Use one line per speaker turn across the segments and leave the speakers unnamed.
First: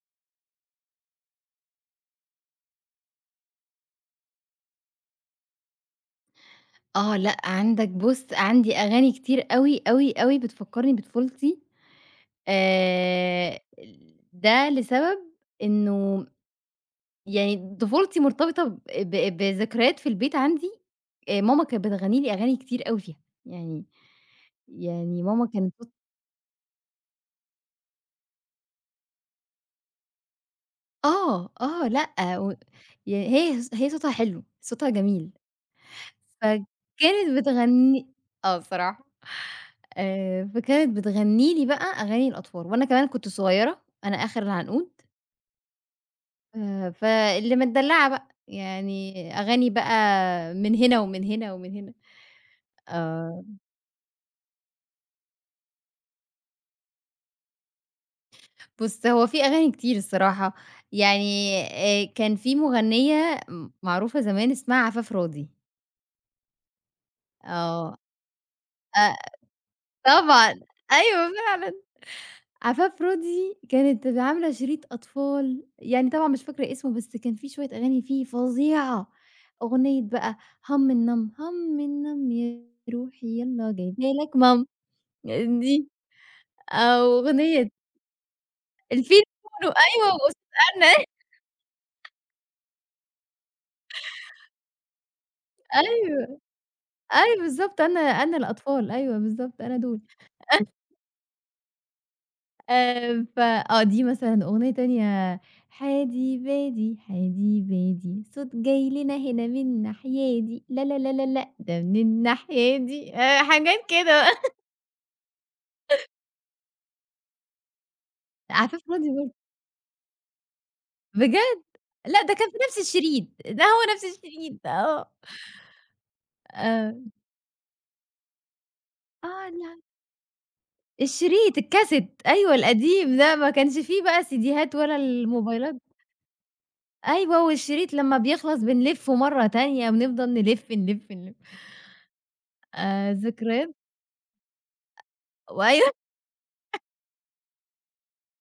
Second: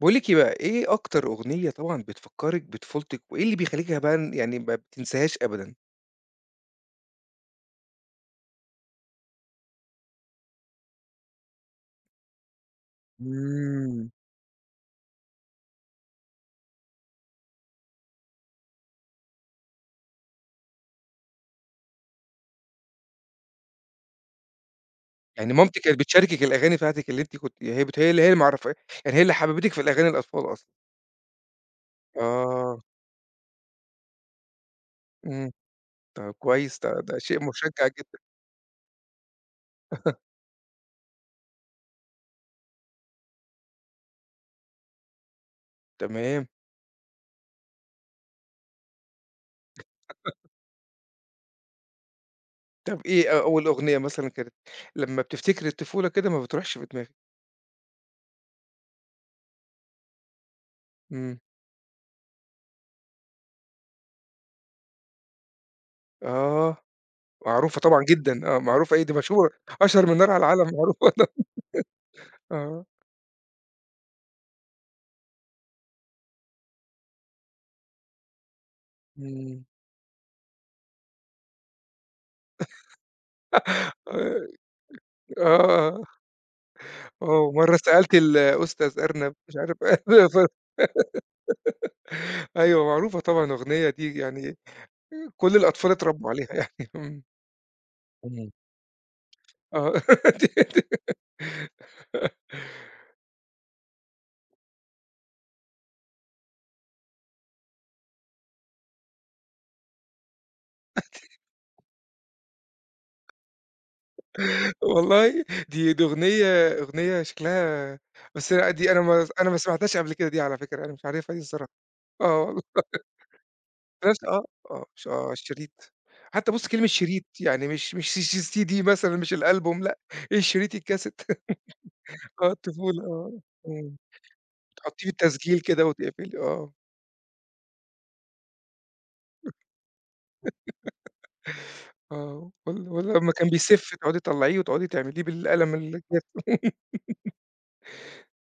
باقول لِك إيه بقى، إيه أكتر أغنية طبعًا بتفكّرِك بطفولتك، وإيه اللي بيخلّيكِ بقى ما بتنساهاش أبدًا؟
آه، لأ، عندك بُص، عندي أغاني كتير أوي، أوي، أوي بتفكّرني بطفولتي. آآ
إمم.
ده لسبب إنه يعني طفولتي مرتبطة ب ب بذكريات في البيت عندي. ماما كانت بتغني لي أغاني كتير أوي فيها، يعني ماما
يعني
كانت
مامتِك
بُص.
كانت بتشاركِك الأغاني بتاعتك اللي أنتِ كنتِ يعني هي اللي معرّفا، يعني هي اللي حببتِك في الأغاني الأطفال أصلًا.
آه، آه، لأ، و
آه.
يعني هي صوتها حلو، صوتها جميل،
إمم، طب كويس ده
فكانت
شيء مشجّع
بتغني.
جدًا.
آه، بصراحة. فكانت بتغني لي بقى أغاني الأطفال، وأنا كمان كنت صغيرة، أنا آخر العنقود.
تمام،
فاللي متدلعة بقى، يعني أغاني بقى من هنا ومن هنا ومن هنا.
طب إيه
آه،
أول أغنية مثلًا كانت لمّا بتفتكري الطفولة كده ما بتروحش من دماغِك؟
بُص هو في أغاني كتير الصراحة،
إمم،
يعني كان في مغنية معروفة زمان اسمها عفاف راضي.
آه، معروفة
آه،
طبعًا جدًا، آه معروفة، إيه دي
أ
مشهورة، أشهر من نار على
طبعًا،
العالم معروفة.
أيوه فعلًا.
آه،
عفافرودي كانت عاملة شريط أطفال، يعني طبعًا مش فاكرة اسمه بس كان في شوية أغاني فيه فظيعة.
إمم.
أغنية بقى هم النم، هم النم يا روحي يالّا جايبة لك
آآ
مام. دي
آه،
أو
آه،
أغنية
ومرّة سألت الأستاذ
الفيل
أرنب مش
بونو
عارف.
أيوه
ف
وأستاذ أنا.
أيوه معروفة طبعًا الأغنية دي، يعني كل الأطفال اتربّوا
أيوه،
عليها. يعني إمم.
أيوه بالضبط أنا
إمم.
الأطفال، أيوه بالضبط أنا
آه.
دول.
دي دي
ف آه، دي مثلًا أغنية تانية. حادي بادي حادي بادي صوت جاي لنا هنا من ناحيادي، لا، لا، لا، لا، لأ ده من الناحية دي. حاجات كده.
والله، دي أغنية، أغنية شكلها، بس لأ
عفاف
دي أنا
راضي
ما
برضه.
أنا ما سمعتهاش قبل كده دي على فكرة، أنا مش عارفها دي
بجد!
الصراحة.
لأ ده
آه
كان في
والله،
نفس الشريط، ده هو نفس
نفس آه،
الشريط.
آه،
آه،
آه الشريط. حتى بُص كلمة
آه،
شريط يعني مش س س CD مثلًا، مش
آه. لأ
الألبوم لأ، إيه الشريط الكاسيت.
الشريط الكاسيت،
آه
أيوه
الطفولة
القديم
آه.
ده، ما كانش في
إمم.
بقى سيديهات ولا
تحطيه بالتسجيل
الموبايلات.
كده وتقفلي آه،
أيوه والشريط لمّا بيخلص بنلفه مرة تانية، بنفضل نلف، نلف، نلف.
آه، والّا والّا لمّا كان
ذكريات.
بيسِف تقعدي تطلّعيه وتقعدي تعمليه بالقلم
وأي،
الجاف.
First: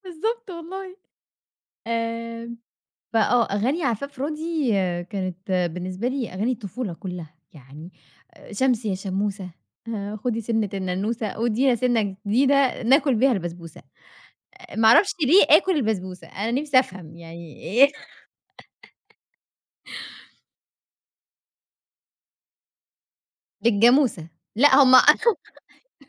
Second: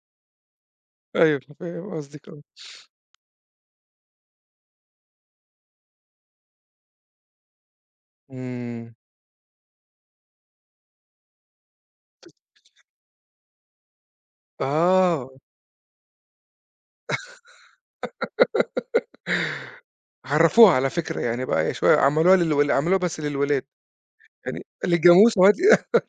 بالضبط والله.
أيوه فاهم قصدِك آه،
آآ، فآه، أغاني عفاف راضي كانت بالنسبة لي أغاني الطفولة كلّها، يعني شمسي
إمم،
يا شموسة، خدي سِنّة الننوسة، وادينا سِنّة جديدة ناكل بيها البسبوسة. ما أعرفش
آه،
ليه آكل البسبوسة، أنا نفسي أفهم يعني إيه.
عرّفوها على فكرة يعني بقى هي شوية عملوها اللي عملوها بس للولاد،
الجاموسة.
يعني
لأ هُم.
الجاموسة وهات.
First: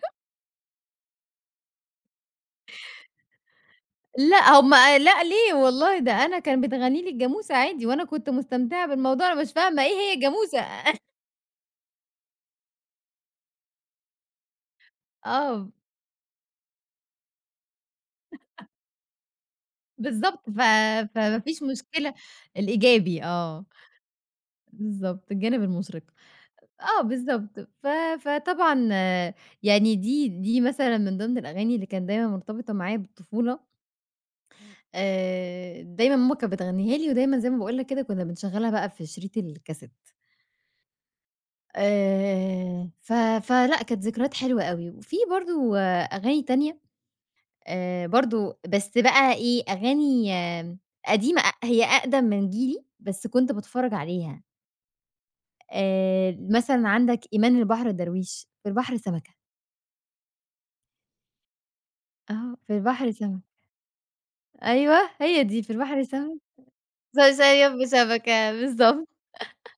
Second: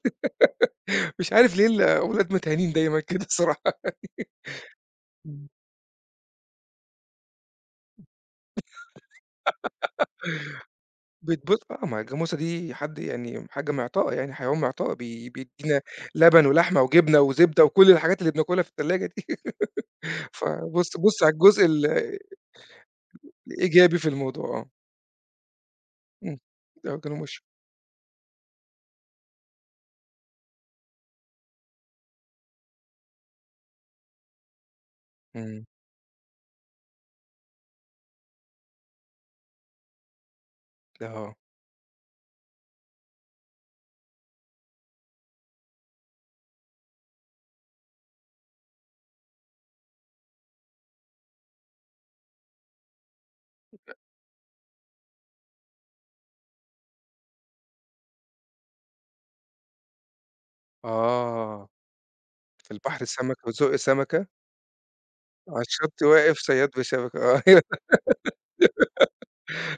مش عارف ليه الأولاد متهانين دايمًا كده الصراحة،
لأ هُم، لأ
إمم.
ليه والله، ده أنا كان بيتغني لي الجاموسة عادي، وأنا كنت مستمتعة بالموضوع، أنا مش فاهمة إيه هي الجاموسة.
بتبُص آه، ما هي الجاموسة دي حد، يعني حاجة معطاء، يعني حيوان معطاء
آه،
بيدّينا لبن ولحمة وجبنة وزبدة وكل الحاجات اللي بناكلها في التلاجة دي،
بالضبط.
بُص على
فما فيش
الجزء
مشكلة. الإيجابي آه.
الإيجابي في الموضوع آه،
بالضبط، الجانب المُشرِق.
إمم، آه
آه
كانوا مش،
بالضبط. فطبعًا آه، يعني دي مثلًا من ضمن الأغاني اللي كانت دايمًا مرتبطة معايا بالطفولة.
إمم،
دايمًا ماما كانت بتغنيها لي، ودايمًا زي ما باقول لك كده كنا بنشغّلها بقى في شريط الكاسيت.
آه،
ف فلأ، كانت ذكريات حلوة أوي. وفي برضه أغاني تانية برضه، بس بقى إيه، أغاني آه، قديمة، هي أقدم من جيلي، بس كنت باتفرّج عليها. مثلًا عندك إيمان البحر درويش، في البحر سمكة.
آه،
آه.
في
في
البحر
البحر سمكة.
سمكة وزق سمكة،
أيوه هي
على
دي، في البحر
الشط واقف
سمكة
صياد بشبكة آه، أيوه
بشبكة، بالضبط.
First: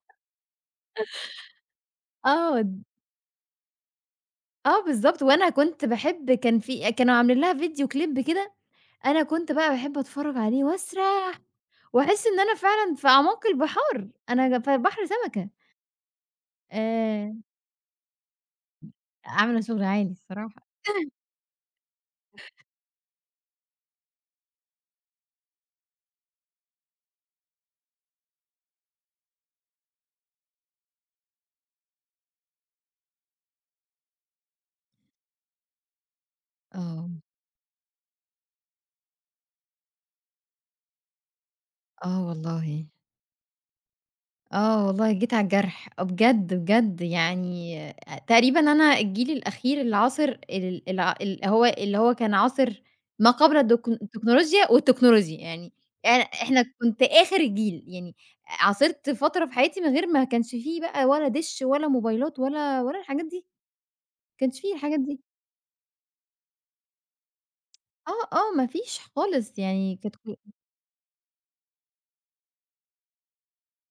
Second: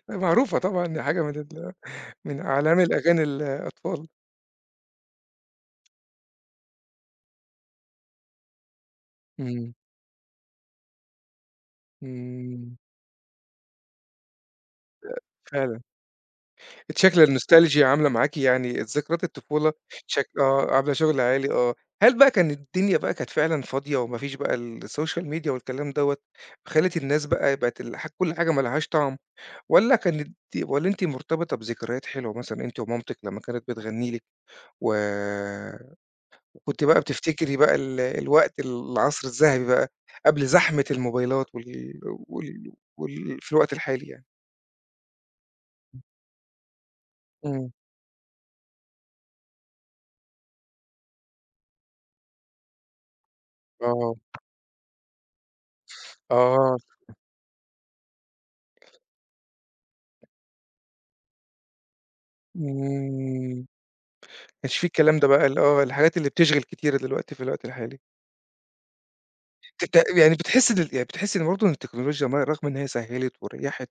معروفة طبعًا دي حاجة من
آه،
أعلام الأغاني الأطفال،
آه بالضبط، وأنا كنت باحب كان في، كانوا عاملين لها فيديو كليب كده، أنا كنت بقى
إمم،
باحب أتفرّج عليه واسرح، وأحس إن أنا
إمم،
فعلًا في أعماق البحار، أنا في بحر سمكة.
فعلًا. أنتِ شكل
آآ
النوستالجيا عاملة معاكِ يعني ذكريات
عاملة
الطفولة،
شغل عالي الصراحة،
آه، عاملة شغل عالي آه، هل بقى كان الدنيا بقى كانت فعلًا فاضية وما فيش بقى السوشيال ميديا والكلام دوّة، خلِّت الناس بقى بقت كل حاجة ما لهاش طعم؟ والّا كانت، والّا أنتِ مرتبطة بذكريات حلوة مثلًا أنتِ ومامتِك لمّا كانت بتغني لِك، وكنتِ بقى
آه،
بتفتكري بقى الوقت العصر الذهبي بقى، قبل زحمة الموبايلات وال
آه والله.
وال وال في الوقت الحالي يعني؟
آه والله جيت على الجرح، بجد، بجد
إمم،
يعني آه، تقريبًا أنا الجيل الأخير اللي عاصر ال الع اللي هو كان عاصر ما قبل
آه،
التكنولوجيا والتكنولوجيا، يعني إحنا
آه.
كنت آخر الجيل، يعني عاصرت فترة في حياتي من غير ما كانش في بقى، ولا دِش ولا موبايلات ولا الحاجات دي.
إمم،
ما
ما
كانش في
كانش في
الحاجات
الكلام
دي.
ده بقى آه، الحاجات اللي بتشغِل كتير دلوقتي في الوقت الحالي.
آه، آه، ما فيش خالص، يعني كانت
يعني
كل.
بتحسّي إن يعني بتحسّي إن برضه إن التكنولوجيا رغم إن هي سهّلت وريّحت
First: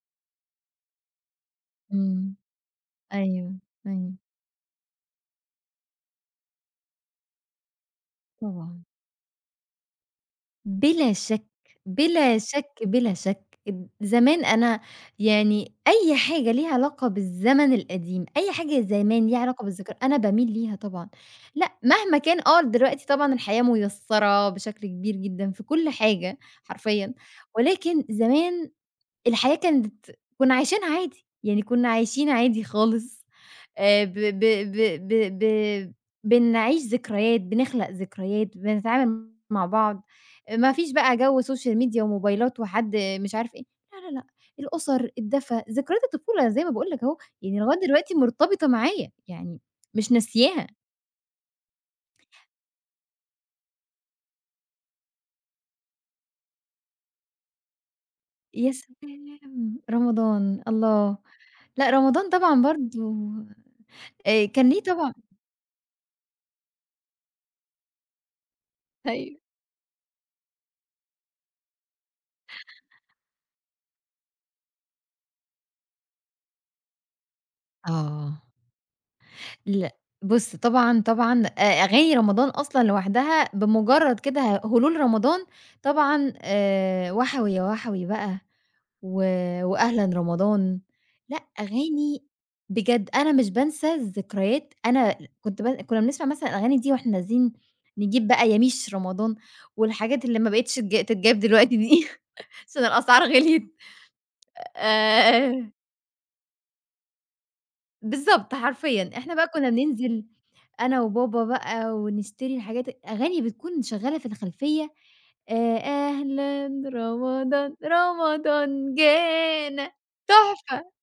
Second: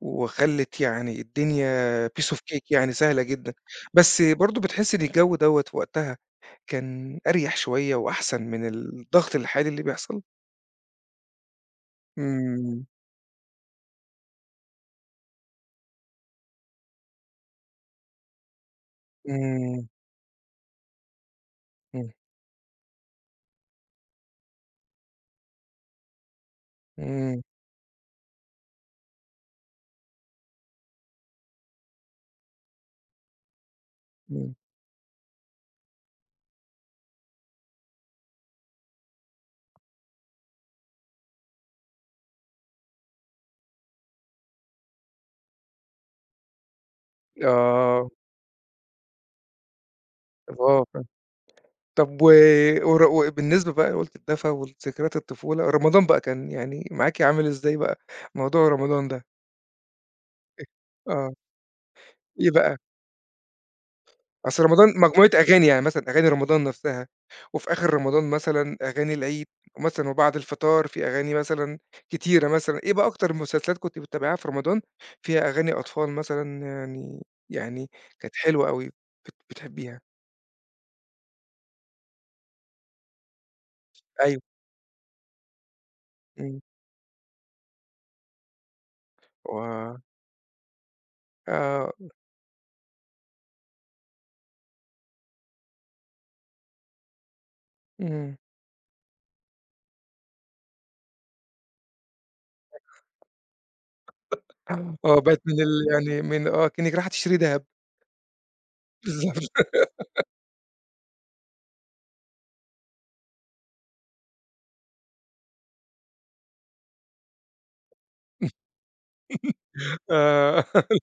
وخلّت يعني الدنيا piece
إمم،
of cake، يعني سهلة جدًا،
أيوه، أيوه،
بس برضه بتحسّي إن الجو دوّة في وقتها كان أريح شوية وأحسن من
طبعًا.
الضغط الحالي اللي بيحصل؟
بلا شك، بلا شك،
إمم،
بلا شك. اد زمان أنا يعني أي حاجة ليها علاقة بالزمن القديم، أي حاجة زمان ليها علاقة
إمم،
بالذكريا، أنا باميل ليها طبعًا. لأ،
إمم،
مهما كان آه، دلوقتي طبعًا الحياة ميسّرة بشكل كبير جدًا في كل حاجة حرفيًا،
إمم،
ولكن زمان الحياة كانت، كنا عايشينها عادي، يعني كنا عايشين عادي خالص. ب ب
إمم،
ب ب ب بنعيش ذكريات، بنخلق ذكريات، بنتعامل مع بعض، ما فيش بقى جو social media وموبايلات وحد مش عارف إيه، لا، لا، لأ. الأُسَر، الدفى، ذكريات الطفولة، زي ما باقول لك أهو، يعني لغاية
آه،
دلوقتي مرتبطة معايا، يعني مش
طب
ناسياها.
آه فاهم. طب و ور وبالنسبة بقى قُلتِ الدفا وذكريات الطفولة، رمضان بقى كان يعني معاكِ عامل إزاي بقى موضوع
يا
رمضان ده؟
سلام! رمضان، الله!
آه،
لأ، رمضان
إيه
طبعًا
بقى؟
برضه
أصل
كان ليه
رمضان
طبعًا.
مجموعة أغاني، يعني مثلًا أغاني رمضان نفسها، وفي آخر رمضان مثلًا أغاني
أيوه.
العيد، ومثلًا وبعد الفطار في أغاني مثلًا كتيرة مثلًا، إيه بقى أكتر مسلسلات كنتِ بتتابعيها في رمضان فيها أغاني أطفال مثلًا، يعني يعني كانت
آه.
حلوة أوي،
لأ،
بتحبيها؟
بُص طبعًا، طبعًا أغاني رمضان أصلًا لوحدها بمجرد
أيوه،
كده هلول رمضان طبعًا.
إمم،
وَحَوي يا وَحَوي بقى، و
و
وأهلًا رمضان. لأ
آه،
أغاني بجد، أنا مش بانسى الذكريات، أنا كنت ب كنا بنسمع مثلًا الأغاني دي وإحنا نازلين نجيب
إمم،
بقى ياميش رمضان، والحاجات اللي ما بقتش تتجاب دلوقتي دي. عشان الأسعار غليت.
آه بقت من
آآ
ال يعني من آه، كأنِّك رايحة تشتري دهب،
بالضبط، حرفيًا. إحنا بقى كُنّا
بالضبط،
بننزل أنا وبابا بقى ونشتري الحاجات، أغاني بتكون شغّالة في الخلفية. أهلًا رمضان، رمضان جانا،
آه.
تحفة،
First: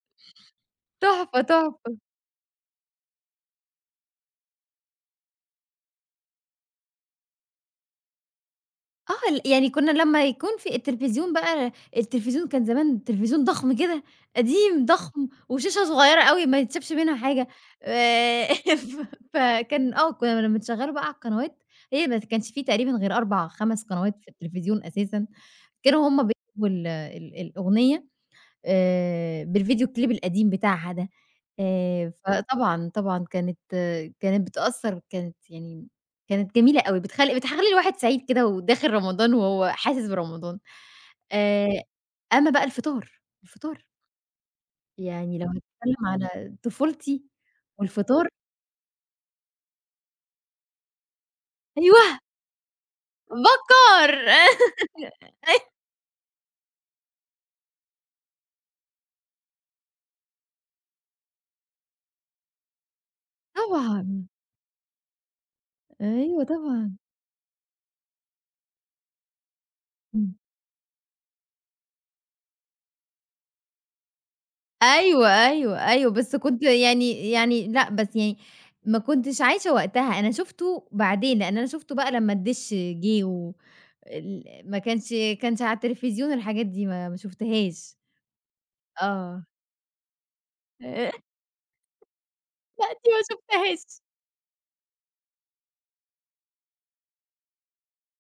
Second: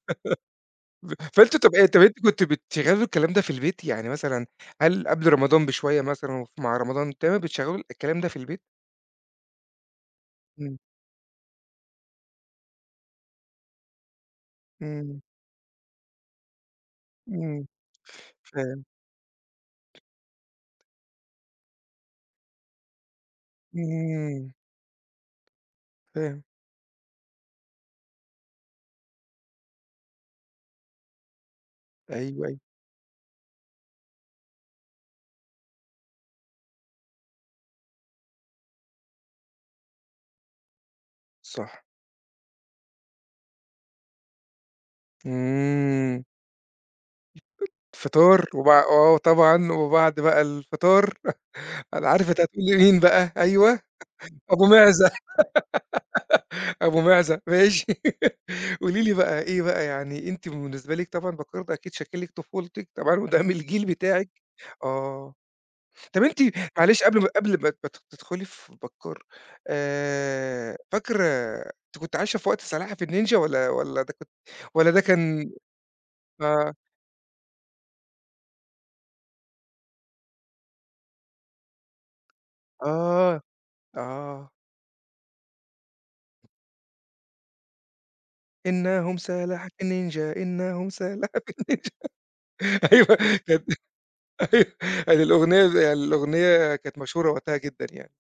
تحفة،
فأنتم طب إيه،
تحفة.
طب أنتم كنتم بتشغّلوا الكلام ده في البيت؟ يعني مثلًا هل قبل رمضان بشوية مثلًا مع رمضان تمام بتشغّلوا الكلام ده في البيت؟
آه، يعني كُنّا لمّا يكون في
إمم،
التلفزيون بقى، التلفزيون كان زمان تلفزيون ضخم كده، قديم
إمم،
ضخم وشاشة صغيّرة أوي ما يتشافش منها حاجة.
إمم،
آآ،
فاهم،
ف فكان آه، كُنّا لمّا تشغّلوا بقى على القنوات، هي ما كانش في تقريبًا غير 4، 5 قنوات في
إمم،
التلفزيون أساسًا، كانوا هُم
فاهم،
بيجيبوا ال ال الأغنية بالفيديو كليب القديم بتاعها ده.
أيوه، أيوه،
فطبعًا، طبعًا كانت بتأثّر، كانت يعني كانت جميلة أوي، بتخلّي الواحد سعيد كده وداخل رمضان وهو حاسس برمضان. آآ
صح،
أمّا بقى الفطار، الفطار يعني لو هنتكلّم
إمم،
على طفولتي والفطار،
فطار وبع آه طبعًا، وبعد بقى الفطار. أنا
أيوه،
عارف أنت هتقول لي مين بقى، أيوه،
بكّار
أبو معزة، أبو معزة ماشي. قولي لي بقى إيه بقى، يعني أنتِ بالنسبة لِك طبعًا بكّار ده أكيد شكِّل لِك طفولتِك طبعًا وده من الجيل
طبعًا،
بتاعِك آه. طب أنتِ
أيوه طبعًا.
معلش قبل ما تدخلي في بكّار،
إمم.
فاكرة أنتِ كنتِ عايشة في وقت سلاحف النينجا والّا ده كنت، والّا ده
أيوه،
كان
أيوه، أيوه، بس كنت
آه،
يعني لأ، بس يعني ما كنتش عايشة وقتها، أنا شُفته بعدين، لإن أنا شُفته بقى لمّا الدِش جِه
آه،
و ال
آه،
ما كانش، على التلفزيون الحاجات دي ما شُفتهاش.
إنهم
آه.
سلاحف النينجا، إنهم سلاحف النينجا.
لأ، دي ما
أيوه كانت.
شُفتهاش.
أيوه يعني الأغنية دي، يعني الأغنية كانت مشهورة وقتها جدًا يعني،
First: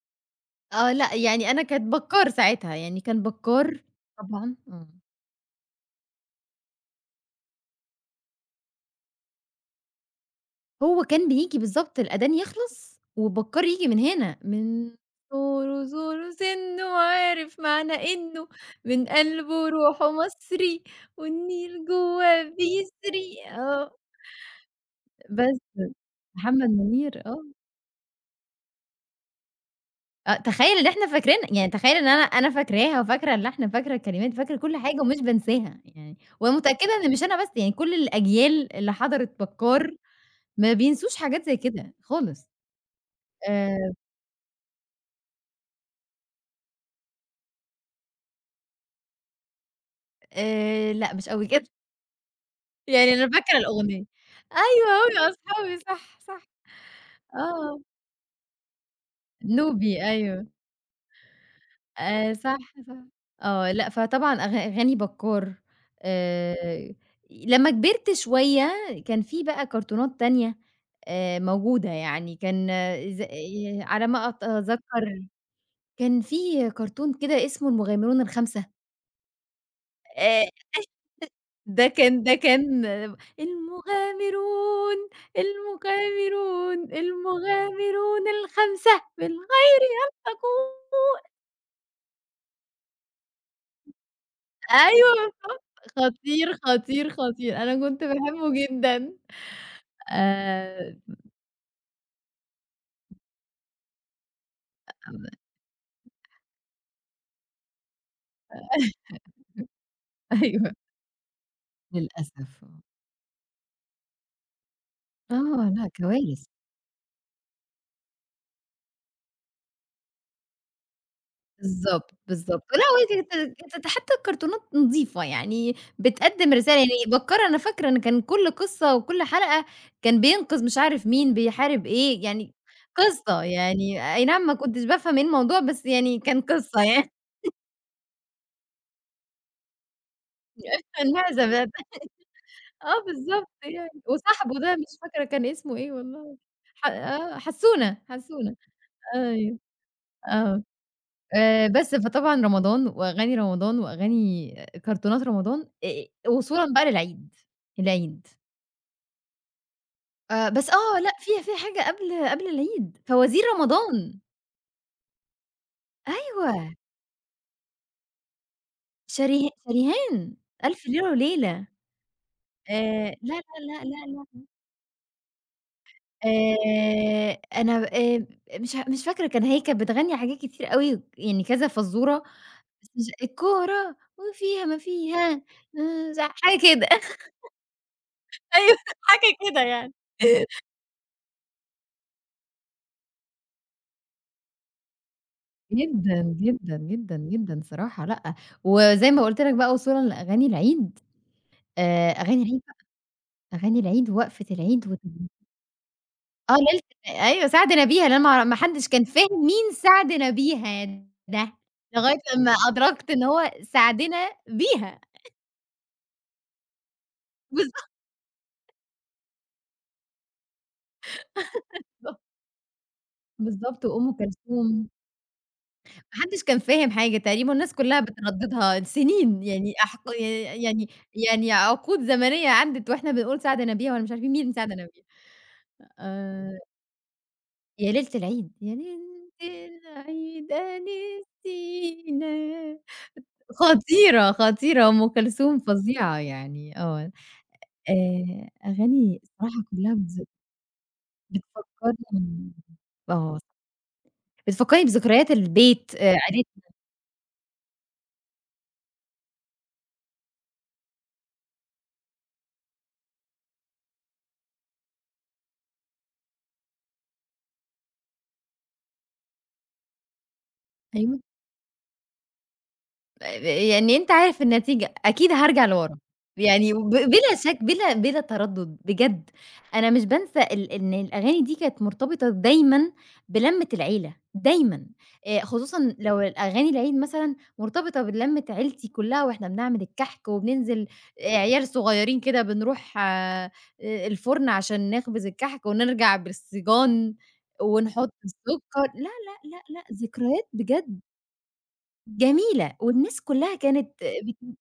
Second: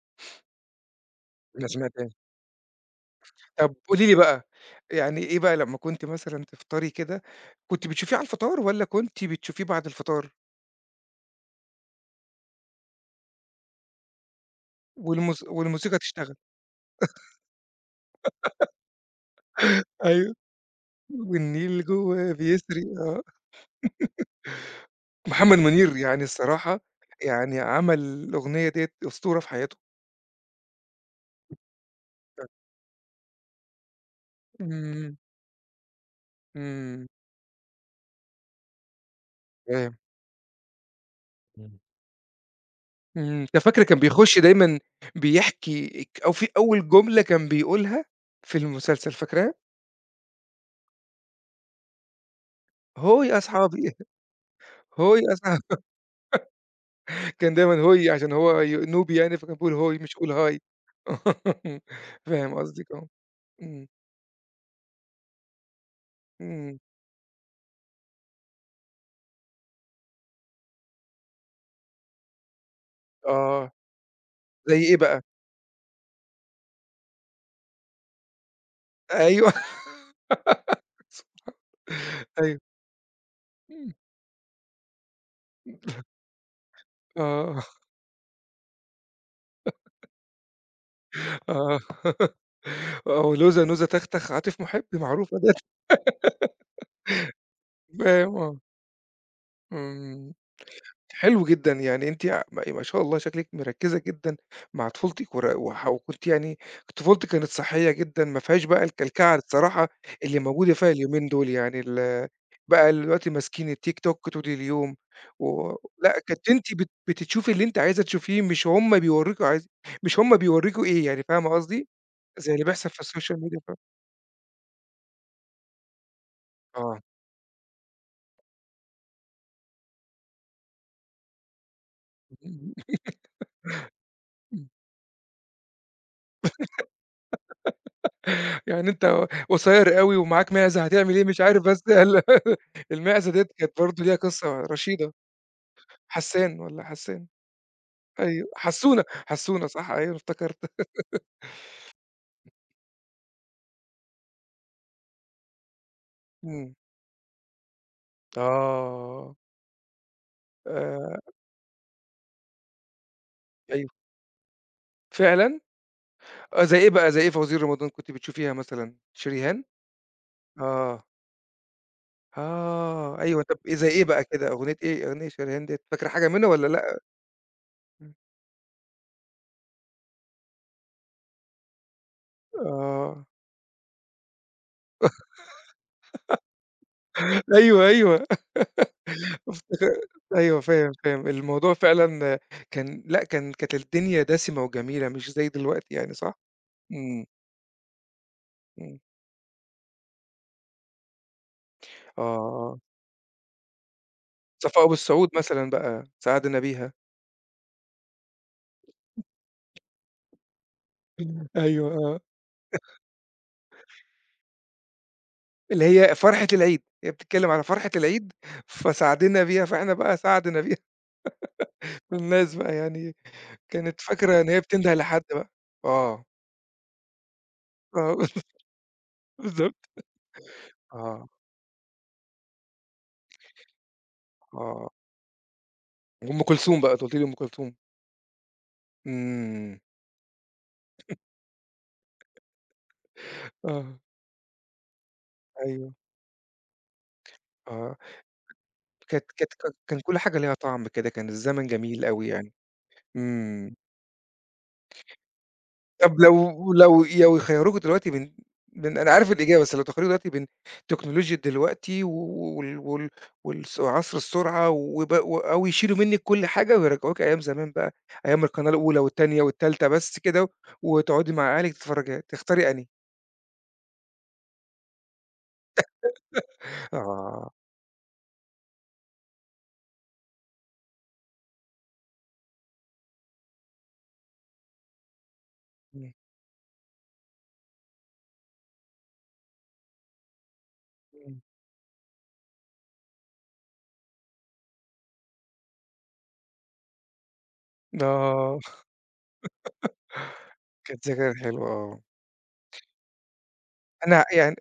آه، لأ، يعني أنا
أنا
كانت
سمعتها.
بكّار ساعتها، يعني كان
طب
بكّار
قولي لي بقى،
طبعًا. آه.
يعني إيه بقى لمّا كنتِ مثلًا تفطري كده، كنتِ بتشوفيه على الفطار والّا كنتِ بتشوفيه بعد الفطار،
هو كان بييجي بالضبط الأذان يخلص وبكّار ييجي من هنا، من زوروا
والموسيقى
زوروا
تشتغل؟
سِنّه وعارف معنى إنّه، من قلبه روحه
أيوه.
مصري والنيل
والنيل جوّه
جوّاه
بيسري آه.
بيسري، آه،
محمد
بس
منير يعني
محمد
الصراحة
منير آه،
يعني عمل الأغنية ديّة أسطورة في حياته.
تخيّل إن إحنا فاكرين يعني تخيّل إن أنا فاكراها، وفاكرة اللحن، فاكرة الكلمات، فاكرة كل حاجة
إمم.
ومش بانساها يعني، ومتأكدة
إمم.
إن مش أنا بس، يعني كل الأجيال اللي حضرت بكّار
فاهم.
ما بينسوش حاجات زي
إمم.
كده خالص.
إمم. أنت فاكر
آآ
كان بيخُش دايمًا بيحكي اك أو في أول جملة كان بيقولها في المسلسل فاكرها؟
لأ مش أوي كده. يعني
هوي
أنا
يا
فاكرة
أصحابي،
الأغنية. أيوه،
هوي
هم
يا
أصحابي،
أصحابي.
صح، صح.
كان
آه،
دايمًا هوي عشان هو نوبي، يعني فكان بيقول هوي
نوبي
مش يقول
أيوه.
هاي. فاهم
صح،
قصدِك
صح.
آه.
آه،
إمم.
لأ فطبعًا أغاني بكّار.
إمم.
آآ، لمّا كبرت شوية كان في بقى كرتونات تانية موجودة، يعني كان ز
آه.
ي على ما
زي إيه بقى؟
أتذكر، كان في كرتون كده اسمه المغامرون الخمسة.
أيوه.
آآ ده
أيوه.
كان
إمم.
المغامرون،
آه.
المغامرون الخمسة من غير أن أكون.
آه. آه، "لوزة نوزة تختخ عاطف مُحب"
أيوه
معروفة ديّة،
بالضبط، خطير، خطير، خطير، أنا كنت
فاهم
باحبه
آه،
جدًا.
إمم،
آآ
حلو جدًا، يعني أنتِ ما ما شاء الله شكلِك مركّزة جدًا مع طفولتِك ور وح وكنتِ يعني طفولتِك كانت صحية جدًا، ما فيهاش بقى الكلكعة الصراحة اللي
أيوه.
موجودة فيها اليومين دول، يعني
للأسف آه.
بقى دلوقتي ماسكين التيك توك طول اليوم
آه،
و،
لأ
لأ،
كوارث.
كنتِ أنتِ بتشوفي اللي أنتِ عايزة تشوفيه، مش هُم بيورّيكوا عايز، مش هُم بيورّيكوا إيه يعني، فاهمة قصدي؟
بالضبط،
زي
بالضبط.
اللي
لأ،
بيحصل في
وهي
السوشيال
كانت،
ميديا
حتى الكرتونات نضيفة، يعني بتقدّم رسالة، يعني
آه.
بكّار أنا فاكرة إن كان كل قصة وكل حلقة كان بينقذ مش عارف مين، بيحارب إيه، يعني قصة، يعني أي نعم ما
إمم.
كنتش بافهم إيه الموضوع، بس يعني كان قصة يعني.
يعني أنت قصيّر أوي ومعاك معزة هتعمل إيه مش
المعزة
عارف
بقى،
بس
آه
المعزة
بالضبط
ديّة كانت
يعني،
برضه ليها
وصاحبه
قصّة
ده مش
رشيدة،
فاكرة كان اسمه إيه والله،
حسّان والّا حسّان؟
آه، حسّونة،
أيوه
حسّونة.
حسّونة،
أيوه،
حسّونة صح أيوه افتكرت.
آه. بس، فطبعًا رمضان وأغاني رمضان وأغاني كرتونات رمضان، وصولًا
إمم.
بقى للعيد. العيد.
آه.
بس آه،
آآ
لأ فيها، حاجة قبل العيد، فوازير
أيوه.
رمضان،
فعلًا؟ آه
أيوه،
زي إيه بقى، زي إيه فوازير رمضان كنتِ بتشوفيها مثلًا؟ شريهان؟
شريهان، ألف
آه.
ليلة وليلة.
آه.
لا،
أيوه طب
لا،
إيه
لا،
زي إيه
لا،
بقى
لا،
كده، أغنية إيه، أغنية شريهان ديّة، فاكرة حاجة منها والّا لأ؟
أنا ب
إمم.
مش فاكرة كان، هي كانت بتغني حاجات كتير أوي، يعني كذا فزورة، بس مش
آه.
الكورة وفيها ما فيها، ز حاجة كده.
أيوه، أيوه.
أيوه حاجة كده يعني.
افتك أيوه فاهم، فاهم. الموضوع فعلًا كان، لأ، كان كانت الدنيا دسمة وجميلة مش زي دلوقتي يعني صح؟
جدًا، جدًا، جدًا،
إمم،
جدًا صراحة لأ،
إمم.
وزي ما قُلت لك بقى وصولًا لأغاني العيد.
آه،
أغاني العيد بقى،
آه.
أغاني العيد ووقفة
صفاء
العيد
أبو السعود مثلًا بقى،
آه
سعدنا
ليلة،
بيها.
أيوه سعد نبيهة، اللي أنا ما ما حدش كان فاهم مين سعد نبيهة ده،
أيوه
لغاية
آه.
لمّا أدركت إن هو سعدنا بيها.
اللي هي فرحة العيد، هي بتتكلم على فرحة العيد، فسعدنا بيها، فإحنا بقى سعدنا بيها.
بالضبط،
الناس بقى يعني
بالضبط،
كانت
وأم
فاكرة إن هي
كلثوم،
بتنده لحد بقى.
ما
آه،
حدش كان فاهم حاجة تقريبًا، الناس كلها
آه.
بترددها سنين يعني
بالضبط.
أحق، يعني
آه،
عقود زمنية عدِّت وإحنا بنقول سعد نبيهة وأنا مش عارفين مين سعد
آه.
نبيهة.
وأم
آآ
كلثوم بقى، أنتِ قُلتِ لي أم كلثوم.
يا ليلة العيد، يا ليلة
إمم.
العيد أنستينا،
آه.
خطيرة، خطيرة، أم كلثوم
أيوه،
فظيعة يعني آه.
آه.
أغاني
كانت كانت
الصراحة
ك
كلّها
كان كل حاجة ليها طعم كده، كان الزمن جميل أوي
بتفكّرني،
يعني.
آه،
إمم.
بتفكّرني بذكريات البيت،
طب لو
عيلتنا.
لو لو يخيّروكوا دلوقتي بين، أنا عارف الإجابة، بس لو تخيّروكوا دلوقتي بين تكنولوجيا دلوقتي وال وال والس وعصر السرعة وب و أو يشيلوا منِّك كل حاجة ويرجّعوكِ أيام زمان بقى، أيام القناة الأولى والتانية والتالتة بس كده
أيوه.
وتقعدي مع أهلِك تتفرّجي، تختاري أنهي؟
يعني أنت عارف النتيجة، أكيد هارجع لورا، يعني بلا
آه.
شك، بلا تردد بجد. أنا مش بانسى إن الأغاني دي كانت مرتبطة دايمًا بلمّة العيلة، دايمًا. خصوصًا
إمم.
لو الأغاني العيد مثلًا مرتبطة بلمّة عيلتي كلّها وإحنا بنعمل الكحك وبننزل،
إمم.
عيال صغيرين كده بنروح الفرن عشان نخبز الكحك ونرجع بالسيجان ونحط
آه.
السكر، لا، لا، لأ، لأ، ذكريات بجد.
كانت ذكريات حلوة آه.
جميلة، والناس كلّها كانت
أنا
بت
يعني،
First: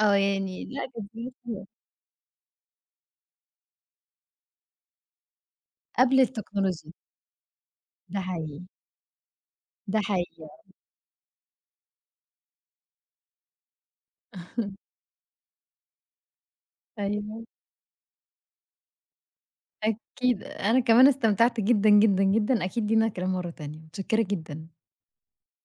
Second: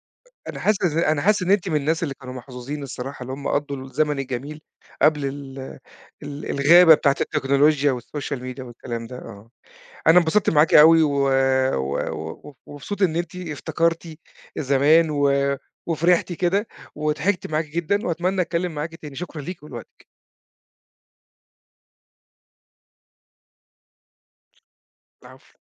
آه،
أنا
يعني لأ
حاسس
كانت
أنا
بتجيب
حاسس إن
حلوة.
أنتِ من الناس اللي كانوا محظوظين الصراحة، اللي هم قضّوا الزمن الجميل قبل ال
قبل
ال
التكنولوجيا،
الغابة بتاعة التكنولوجيا
ده
والسوشيال ميديا
حقيقي،
والكلام ده، آه.
ده
أنا
حقيقي.
انبسطت معاكِ أوي و و و ومبسوط إن أنتِ افتكرتِ زمان وفرحتِ كده،
أيوه،
وضحكت معاكِ جدًا، وأتمنى أتكلم معاكِ تاني، شكرًا ليكِ ولوقتِك.
أكيد أنا كمان استمتعت جدًا، جدًا، جدًا، أكيد لينا كلام مرّة تانية، متشكرة جدًا.
العفو.